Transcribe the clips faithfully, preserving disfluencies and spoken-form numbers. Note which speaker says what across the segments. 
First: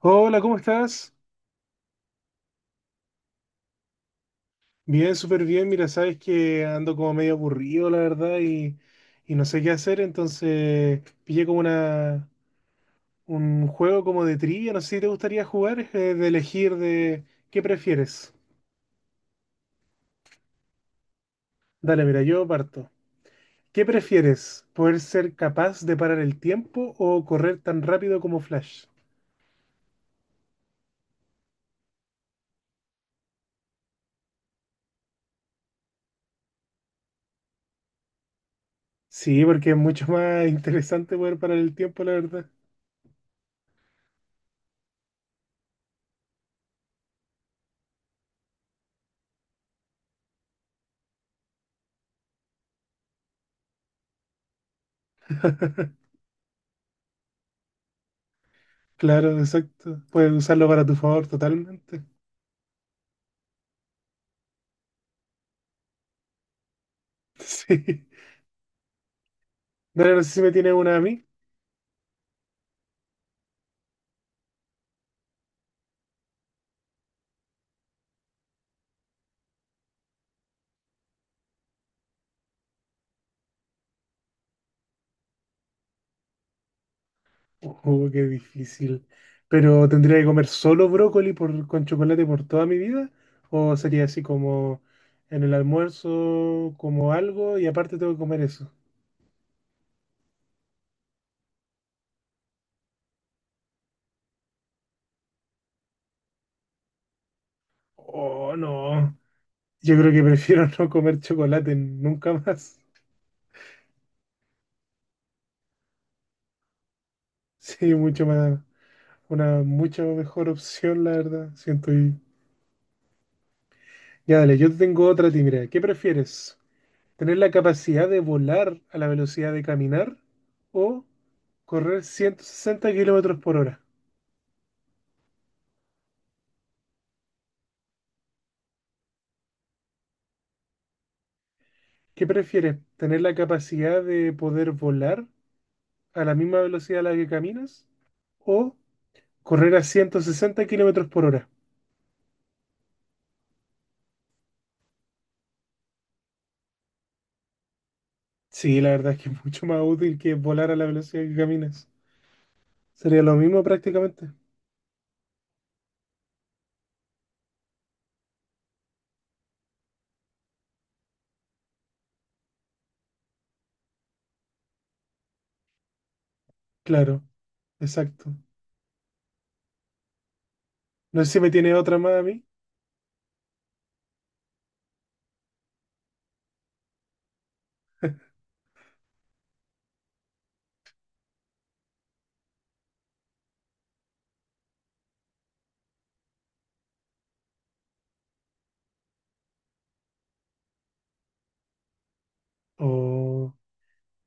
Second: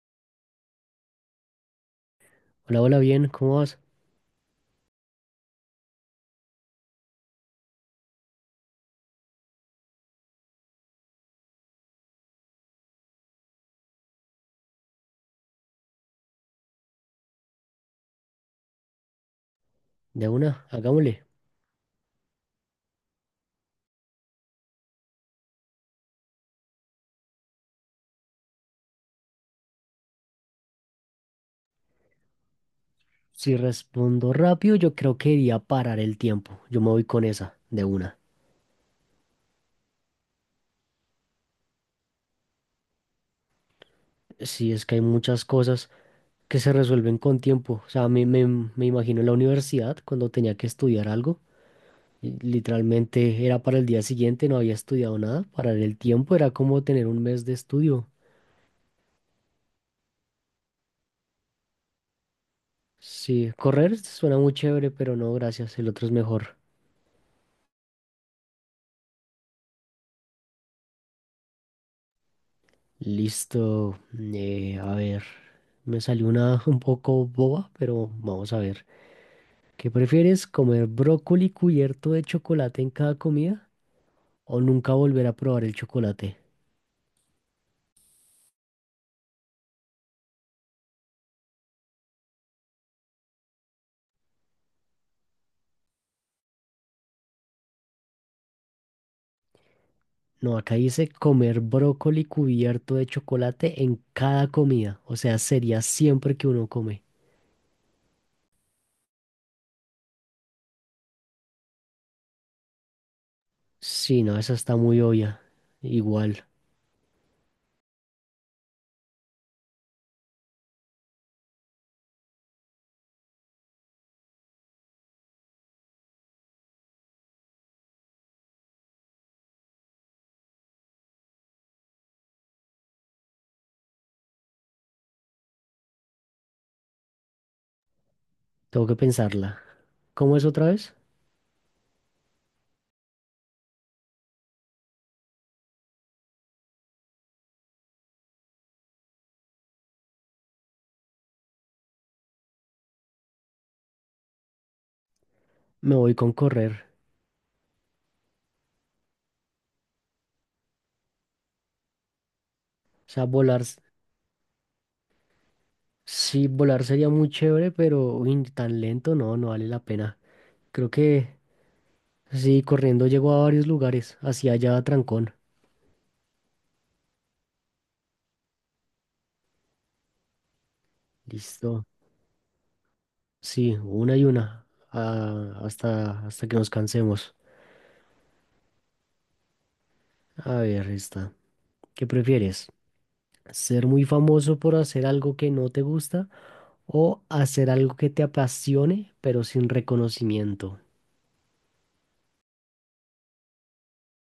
Speaker 1: Hola, ¿cómo estás?
Speaker 2: Hola, hola, bien, ¿cómo vas?
Speaker 1: Bien, súper bien. Mira, sabes que ando como medio aburrido, la verdad, y, y no sé qué hacer, entonces pillé como una, un juego como de trivia, no sé si te gustaría jugar, eh, de elegir de qué prefieres.
Speaker 2: De una, hagámosle.
Speaker 1: Dale, mira, yo parto. ¿Qué prefieres? ¿Poder ser capaz de parar el tiempo o correr tan rápido como Flash?
Speaker 2: Si respondo rápido, yo creo que iría parar el tiempo. Yo me voy con esa, de una.
Speaker 1: Sí, porque es mucho más interesante poder parar el tiempo, la verdad.
Speaker 2: Sí, es que hay muchas cosas que se resuelven con tiempo. O sea, me, me, me imagino en la universidad cuando tenía que estudiar algo. Y Literalmente era para el día siguiente, no había estudiado nada. Parar el tiempo era como tener un mes de estudio.
Speaker 1: Claro, exacto. Puedes usarlo para tu favor totalmente.
Speaker 2: Sí, correr suena muy chévere, pero no, gracias, el otro es mejor.
Speaker 1: Sí. Dale, no sé si me tienes una a mí.
Speaker 2: Listo. Eh, a ver, me salió una un poco boba, pero vamos a ver. ¿Qué prefieres, comer brócoli cubierto de chocolate en cada comida o nunca volver a probar el chocolate?
Speaker 1: Oh, qué difícil. Pero ¿tendría que comer solo brócoli por, con chocolate por toda mi vida? ¿O sería así como en el almuerzo, como algo y aparte tengo que comer eso?
Speaker 2: No, acá dice comer brócoli cubierto de chocolate en cada comida. O sea, sería siempre que uno come.
Speaker 1: Oh, no. Yo creo que prefiero no comer chocolate nunca más.
Speaker 2: Sí, no, esa está muy obvia. Igual,
Speaker 1: Sí, mucho más. Una mucha mejor opción, la verdad. Siento y... Ya, dale, yo te tengo otra a ti, mira. ¿Qué prefieres? Tener la capacidad de volar a la velocidad de caminar o correr ciento sesenta kilómetros por hora.
Speaker 2: tengo que pensarla. ¿Cómo es otra vez?
Speaker 1: ¿Qué prefieres? ¿Tener la capacidad de poder volar a la misma velocidad a la que caminas o correr a ciento sesenta kilómetros por hora?
Speaker 2: Me voy con correr.
Speaker 1: Sí, la verdad es que es mucho más útil que volar a la velocidad que caminas.
Speaker 2: O
Speaker 1: Sería
Speaker 2: sea,
Speaker 1: lo
Speaker 2: volar.
Speaker 1: mismo prácticamente.
Speaker 2: Sí, volar sería muy chévere, pero uy, tan lento no, no vale la pena. Creo que sí, corriendo llego a varios lugares, hacia allá a Trancón.
Speaker 1: Claro, exacto. No sé si me tiene
Speaker 2: Listo.
Speaker 1: otra más a mí.
Speaker 2: Sí, una y una, ah, hasta, hasta que nos cansemos. A ver, esta. ¿Qué prefieres? ¿Ser muy famoso por hacer algo que no te gusta o hacer algo que te apasione, pero sin reconocimiento?
Speaker 1: O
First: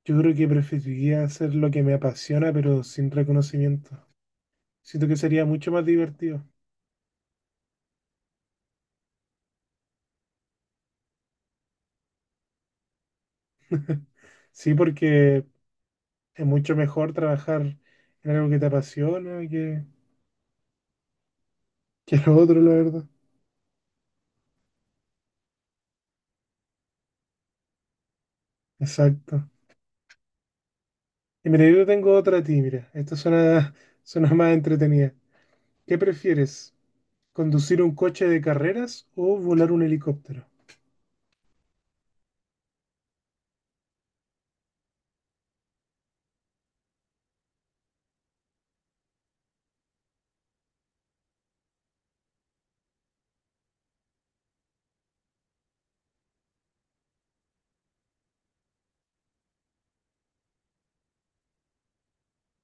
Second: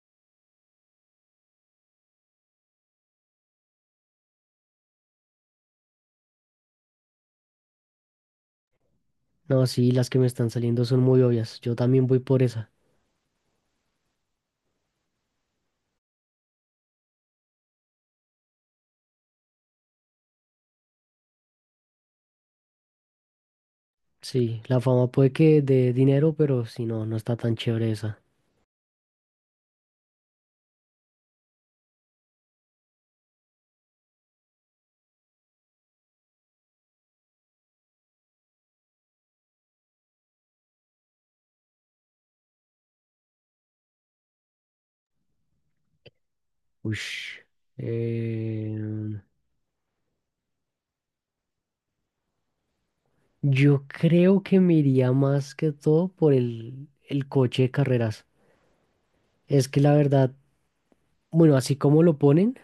Speaker 1: yo creo que preferiría hacer lo que me apasiona, pero sin reconocimiento. Siento que sería mucho más divertido.
Speaker 2: No, sí, las que me están saliendo son muy obvias. Yo también voy por esa.
Speaker 1: Sí, porque es mucho mejor trabajar en algo que te apasiona que, que lo otro, la verdad.
Speaker 2: Sí, la fama puede que dé dinero, pero si no, no está tan chévere esa.
Speaker 1: Exacto. Y mira, yo tengo otra a ti, mira. Esta suena, suena más entretenida. ¿Qué prefieres? ¿Conducir un coche de carreras o volar un helicóptero?
Speaker 2: Ush. Eh, yo creo que me iría más que todo por el, el coche de carreras. Es que la verdad, bueno, así como lo ponen,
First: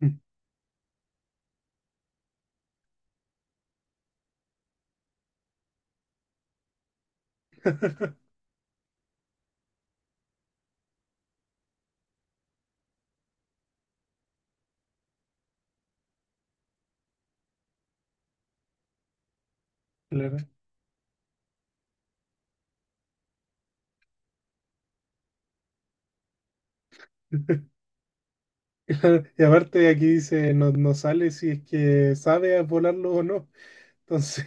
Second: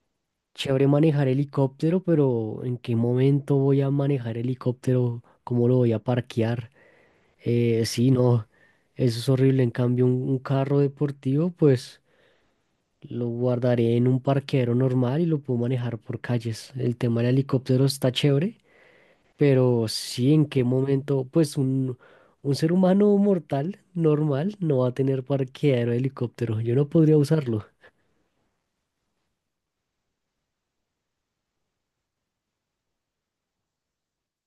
Speaker 1: Mm.
Speaker 2: chévere manejar helicóptero, pero ¿en qué momento voy a manejar helicóptero? ¿Cómo lo voy a parquear? Eh, sí, no, eso es horrible. En cambio, un un carro deportivo, pues. Lo guardaré en un parqueadero normal y lo puedo manejar por calles. El tema del helicóptero está chévere, pero sí,
Speaker 1: Claro.
Speaker 2: en qué momento, pues un, un ser humano mortal normal no va a tener parqueadero de helicóptero. Yo no podría usarlo.
Speaker 1: Claro, y aparte aquí dice, no, no sale si es que sabes volarlo o no. Entonces,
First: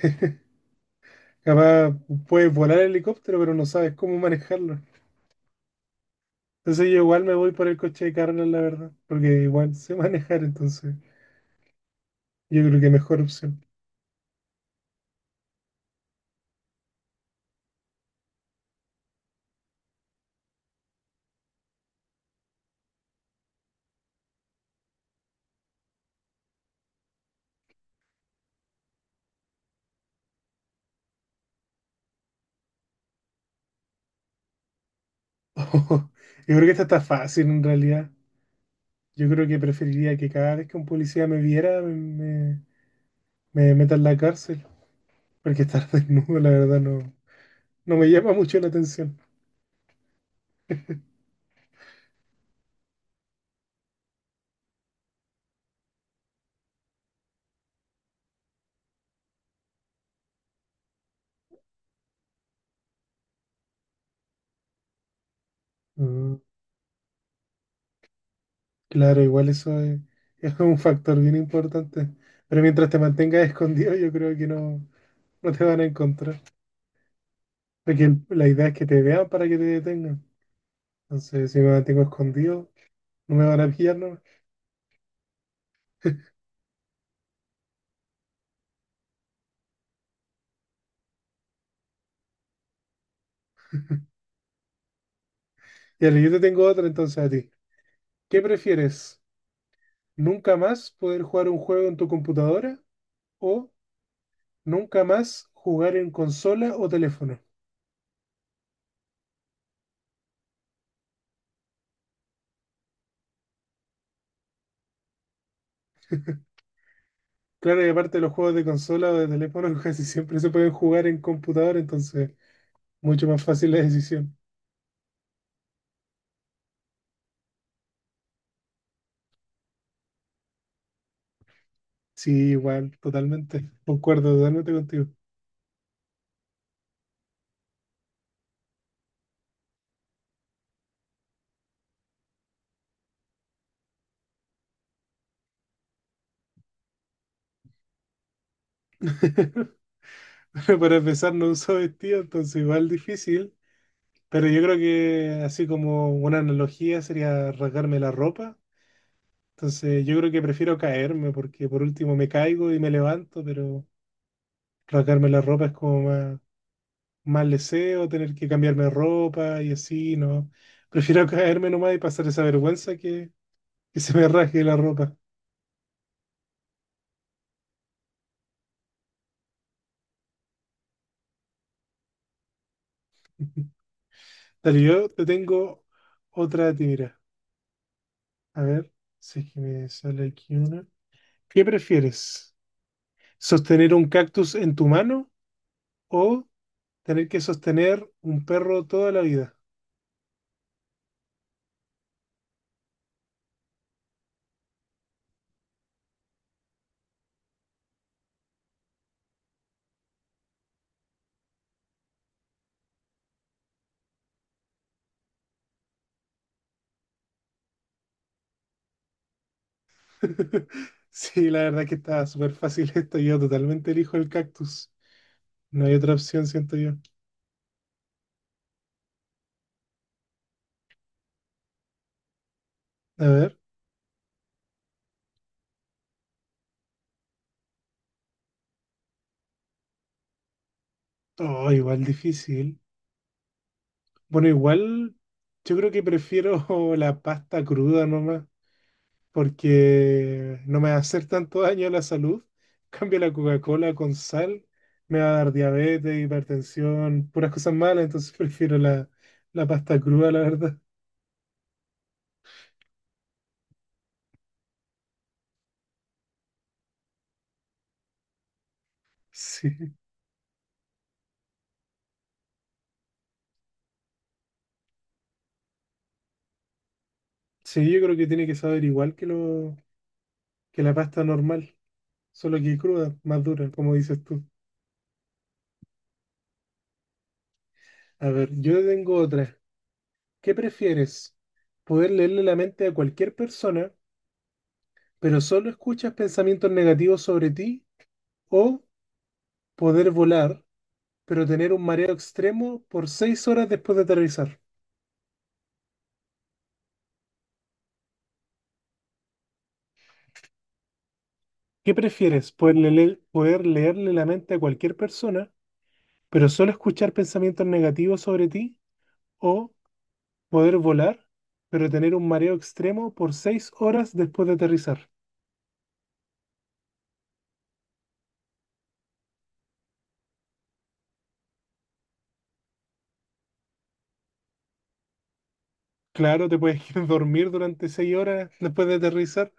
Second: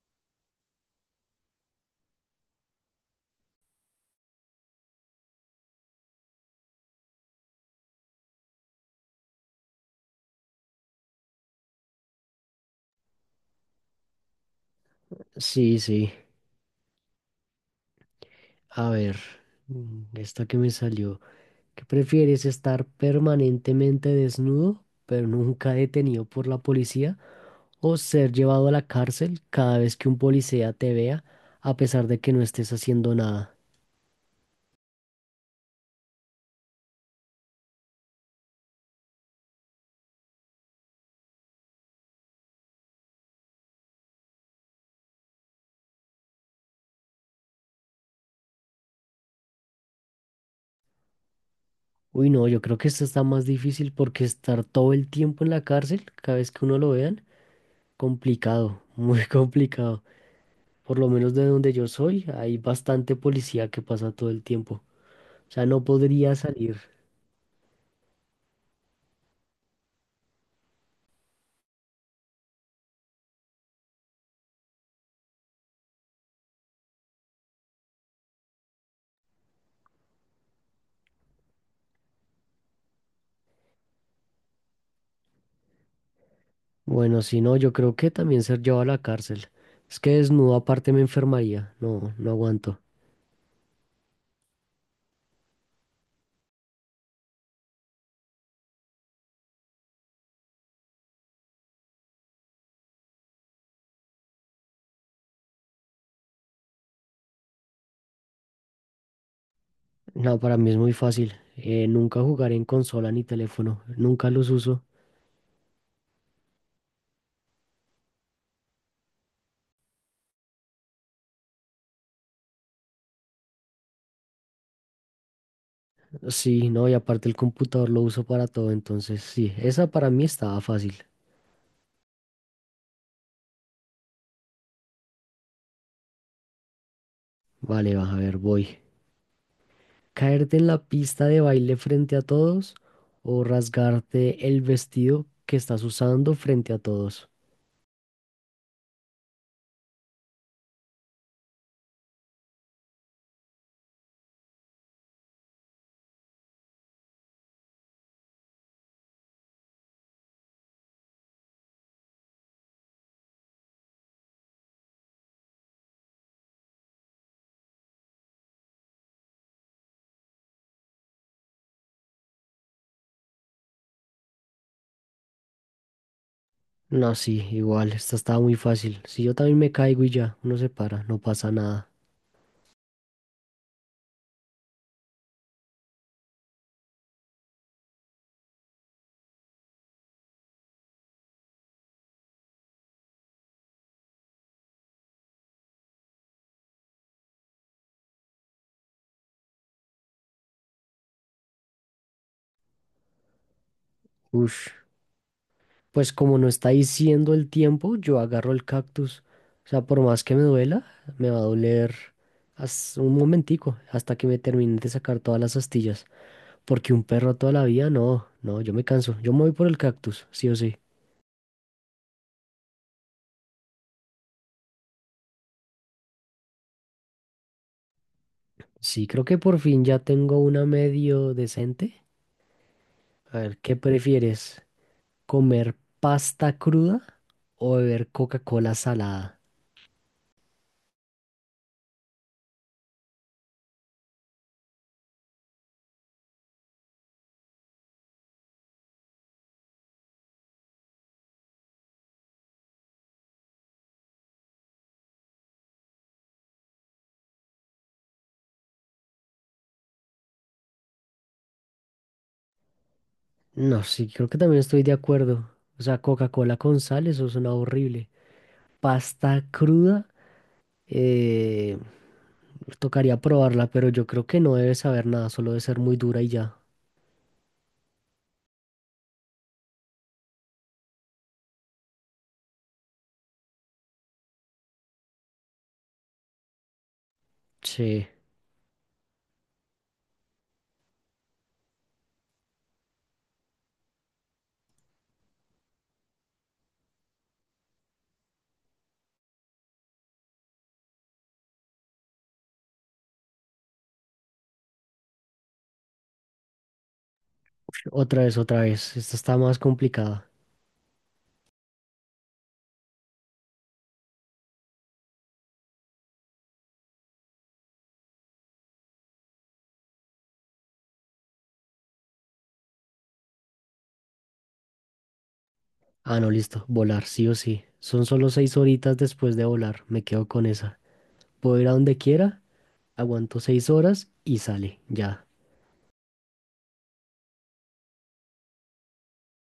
Speaker 1: capaz puedes volar el helicóptero, pero no sabes cómo manejarlo. Entonces yo igual me voy por el coche de carreras, la verdad, porque igual sé manejar, entonces yo creo que mejor opción.
Speaker 2: Sí, sí. A ver, mm, esta que me salió. ¿Qué prefieres, estar permanentemente desnudo, pero nunca detenido por la policía, o ser llevado a la cárcel cada vez que un policía te vea, a pesar de que no estés haciendo nada?
Speaker 1: Yo creo que esta está fácil en realidad. Yo creo que preferiría que cada vez que un policía me viera me, me, me meta en la cárcel, porque estar desnudo, la verdad, no, no me llama mucho la atención.
Speaker 2: Uy, no, yo creo que esto está más difícil porque estar todo el tiempo en la cárcel, cada vez que uno lo vean, complicado, muy complicado. Por lo menos de donde yo soy, hay bastante policía que pasa todo el tiempo. O sea, no podría
Speaker 1: Mm,
Speaker 2: salir.
Speaker 1: claro, igual eso es, es un factor bien importante, pero mientras te mantengas escondido, yo creo que no, no te van a encontrar, porque el- la idea es que te vean para que te detengan. Entonces, si me mantengo escondido... No me van a pillar, ¿no?
Speaker 2: Bueno, si no, yo creo que también ser llevado a la cárcel. Es que desnudo aparte me enfermaría. No, no aguanto.
Speaker 1: Y yo te tengo otra entonces a ti. ¿Qué prefieres? ¿Nunca más poder jugar un juego en tu computadora o nunca más jugar en consola o teléfono?
Speaker 2: No, para mí es muy fácil. Eh, nunca jugaré en consola ni teléfono. Nunca los uso.
Speaker 1: Claro, y aparte los juegos de consola o de teléfono casi siempre se pueden jugar en computadora, entonces mucho más fácil la decisión.
Speaker 2: Sí, no, y aparte el computador lo uso para todo. Entonces, sí, esa para mí estaba fácil.
Speaker 1: Sí, igual, totalmente. Concuerdo totalmente contigo.
Speaker 2: Vale, vas a ver, voy. ¿Caerte en la pista de baile frente a todos o rasgarte el vestido que estás usando frente a todos?
Speaker 1: Pero para empezar, no uso vestido, entonces igual difícil. Pero yo creo que así como una analogía sería rasgarme la ropa. Entonces yo creo que prefiero caerme porque por último me caigo y me levanto, pero rasgarme la ropa es como más, más leseo, tener que cambiarme de ropa y así, ¿no? Prefiero caerme nomás y pasar esa vergüenza que, que se me rasgue la ropa.
Speaker 2: No, sí, igual, esta estaba muy fácil. Si yo también me caigo y ya, uno se para, no pasa nada.
Speaker 1: Dale, yo te tengo otra de ti, mira. A ver, si es que me sale aquí una. ¿Qué prefieres? ¿Sostener un cactus en tu mano o tener que sostener un perro toda la vida?
Speaker 2: Ush, pues como no está diciendo el tiempo, yo agarro el cactus. O sea, por más que me duela, me va a doler hasta un momentico, hasta que me termine de sacar todas las astillas. Porque un perro toda la vida, no, no, yo me canso. Yo me voy por el cactus, sí o sí.
Speaker 1: Sí, la verdad que está súper fácil esto. Yo totalmente elijo el cactus. No hay otra opción, siento yo.
Speaker 2: Sí, creo que por fin ya tengo una medio decente.
Speaker 1: A
Speaker 2: A
Speaker 1: ver.
Speaker 2: ver, ¿qué prefieres? ¿Comer pasta cruda o beber Coca-Cola salada?
Speaker 1: Oh, igual difícil. Bueno, igual yo creo que prefiero la pasta cruda nomás, porque no me va a hacer tanto daño a la salud. En cambio, la Coca-Cola con sal me va a dar diabetes, hipertensión, puras cosas malas, entonces prefiero la, la pasta cruda, la verdad.
Speaker 2: No, sí, creo que también estoy de acuerdo. O sea, Coca-Cola con sal, eso suena horrible. Pasta
Speaker 1: Sí.
Speaker 2: cruda, eh, tocaría probarla, pero yo creo que no debe saber nada, solo debe ser muy dura y ya.
Speaker 1: Sí, yo creo que tiene que saber igual que lo, que la pasta normal. Solo que cruda, más dura, como dices tú.
Speaker 2: Sí,
Speaker 1: A ver, yo tengo otra. ¿Qué prefieres? ¿Poder leerle la mente a cualquier persona, pero solo escuchas pensamientos negativos sobre ti? ¿O poder volar, pero tener un mareo extremo por seis horas después de aterrizar?
Speaker 2: otra vez, otra vez. Esta está más complicada.
Speaker 1: ¿Qué prefieres? ¿Poder leer, poder leerle la mente a cualquier persona, pero solo escuchar pensamientos negativos sobre ti? ¿O poder volar, pero tener un mareo extremo por seis horas después de aterrizar?
Speaker 2: Ah, no, listo. Volar, sí o sí. Son solo seis horitas después de volar. Me quedo con esa. Puedo ir a donde quiera, aguanto seis horas y sale. Ya.
Speaker 1: Claro, te puedes ir a dormir durante seis horas después de aterrizar.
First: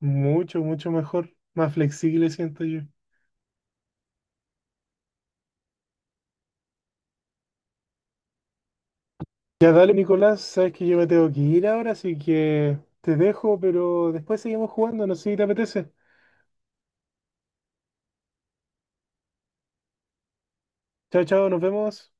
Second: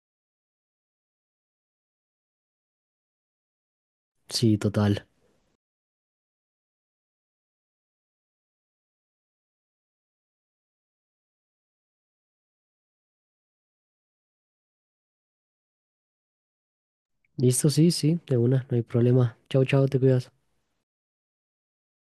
Speaker 1: Mucho, mucho mejor. Más flexible siento yo.
Speaker 2: Sí, total.
Speaker 1: Ya dale, Nicolás, sabes que yo me tengo que ir ahora, así que te dejo, pero después seguimos jugando, no sé si te apetece.
Speaker 2: Listo, sí, sí, de una, no hay problema. Chao, chao, te cuidas.
Speaker 1: Chao, chao, nos vemos.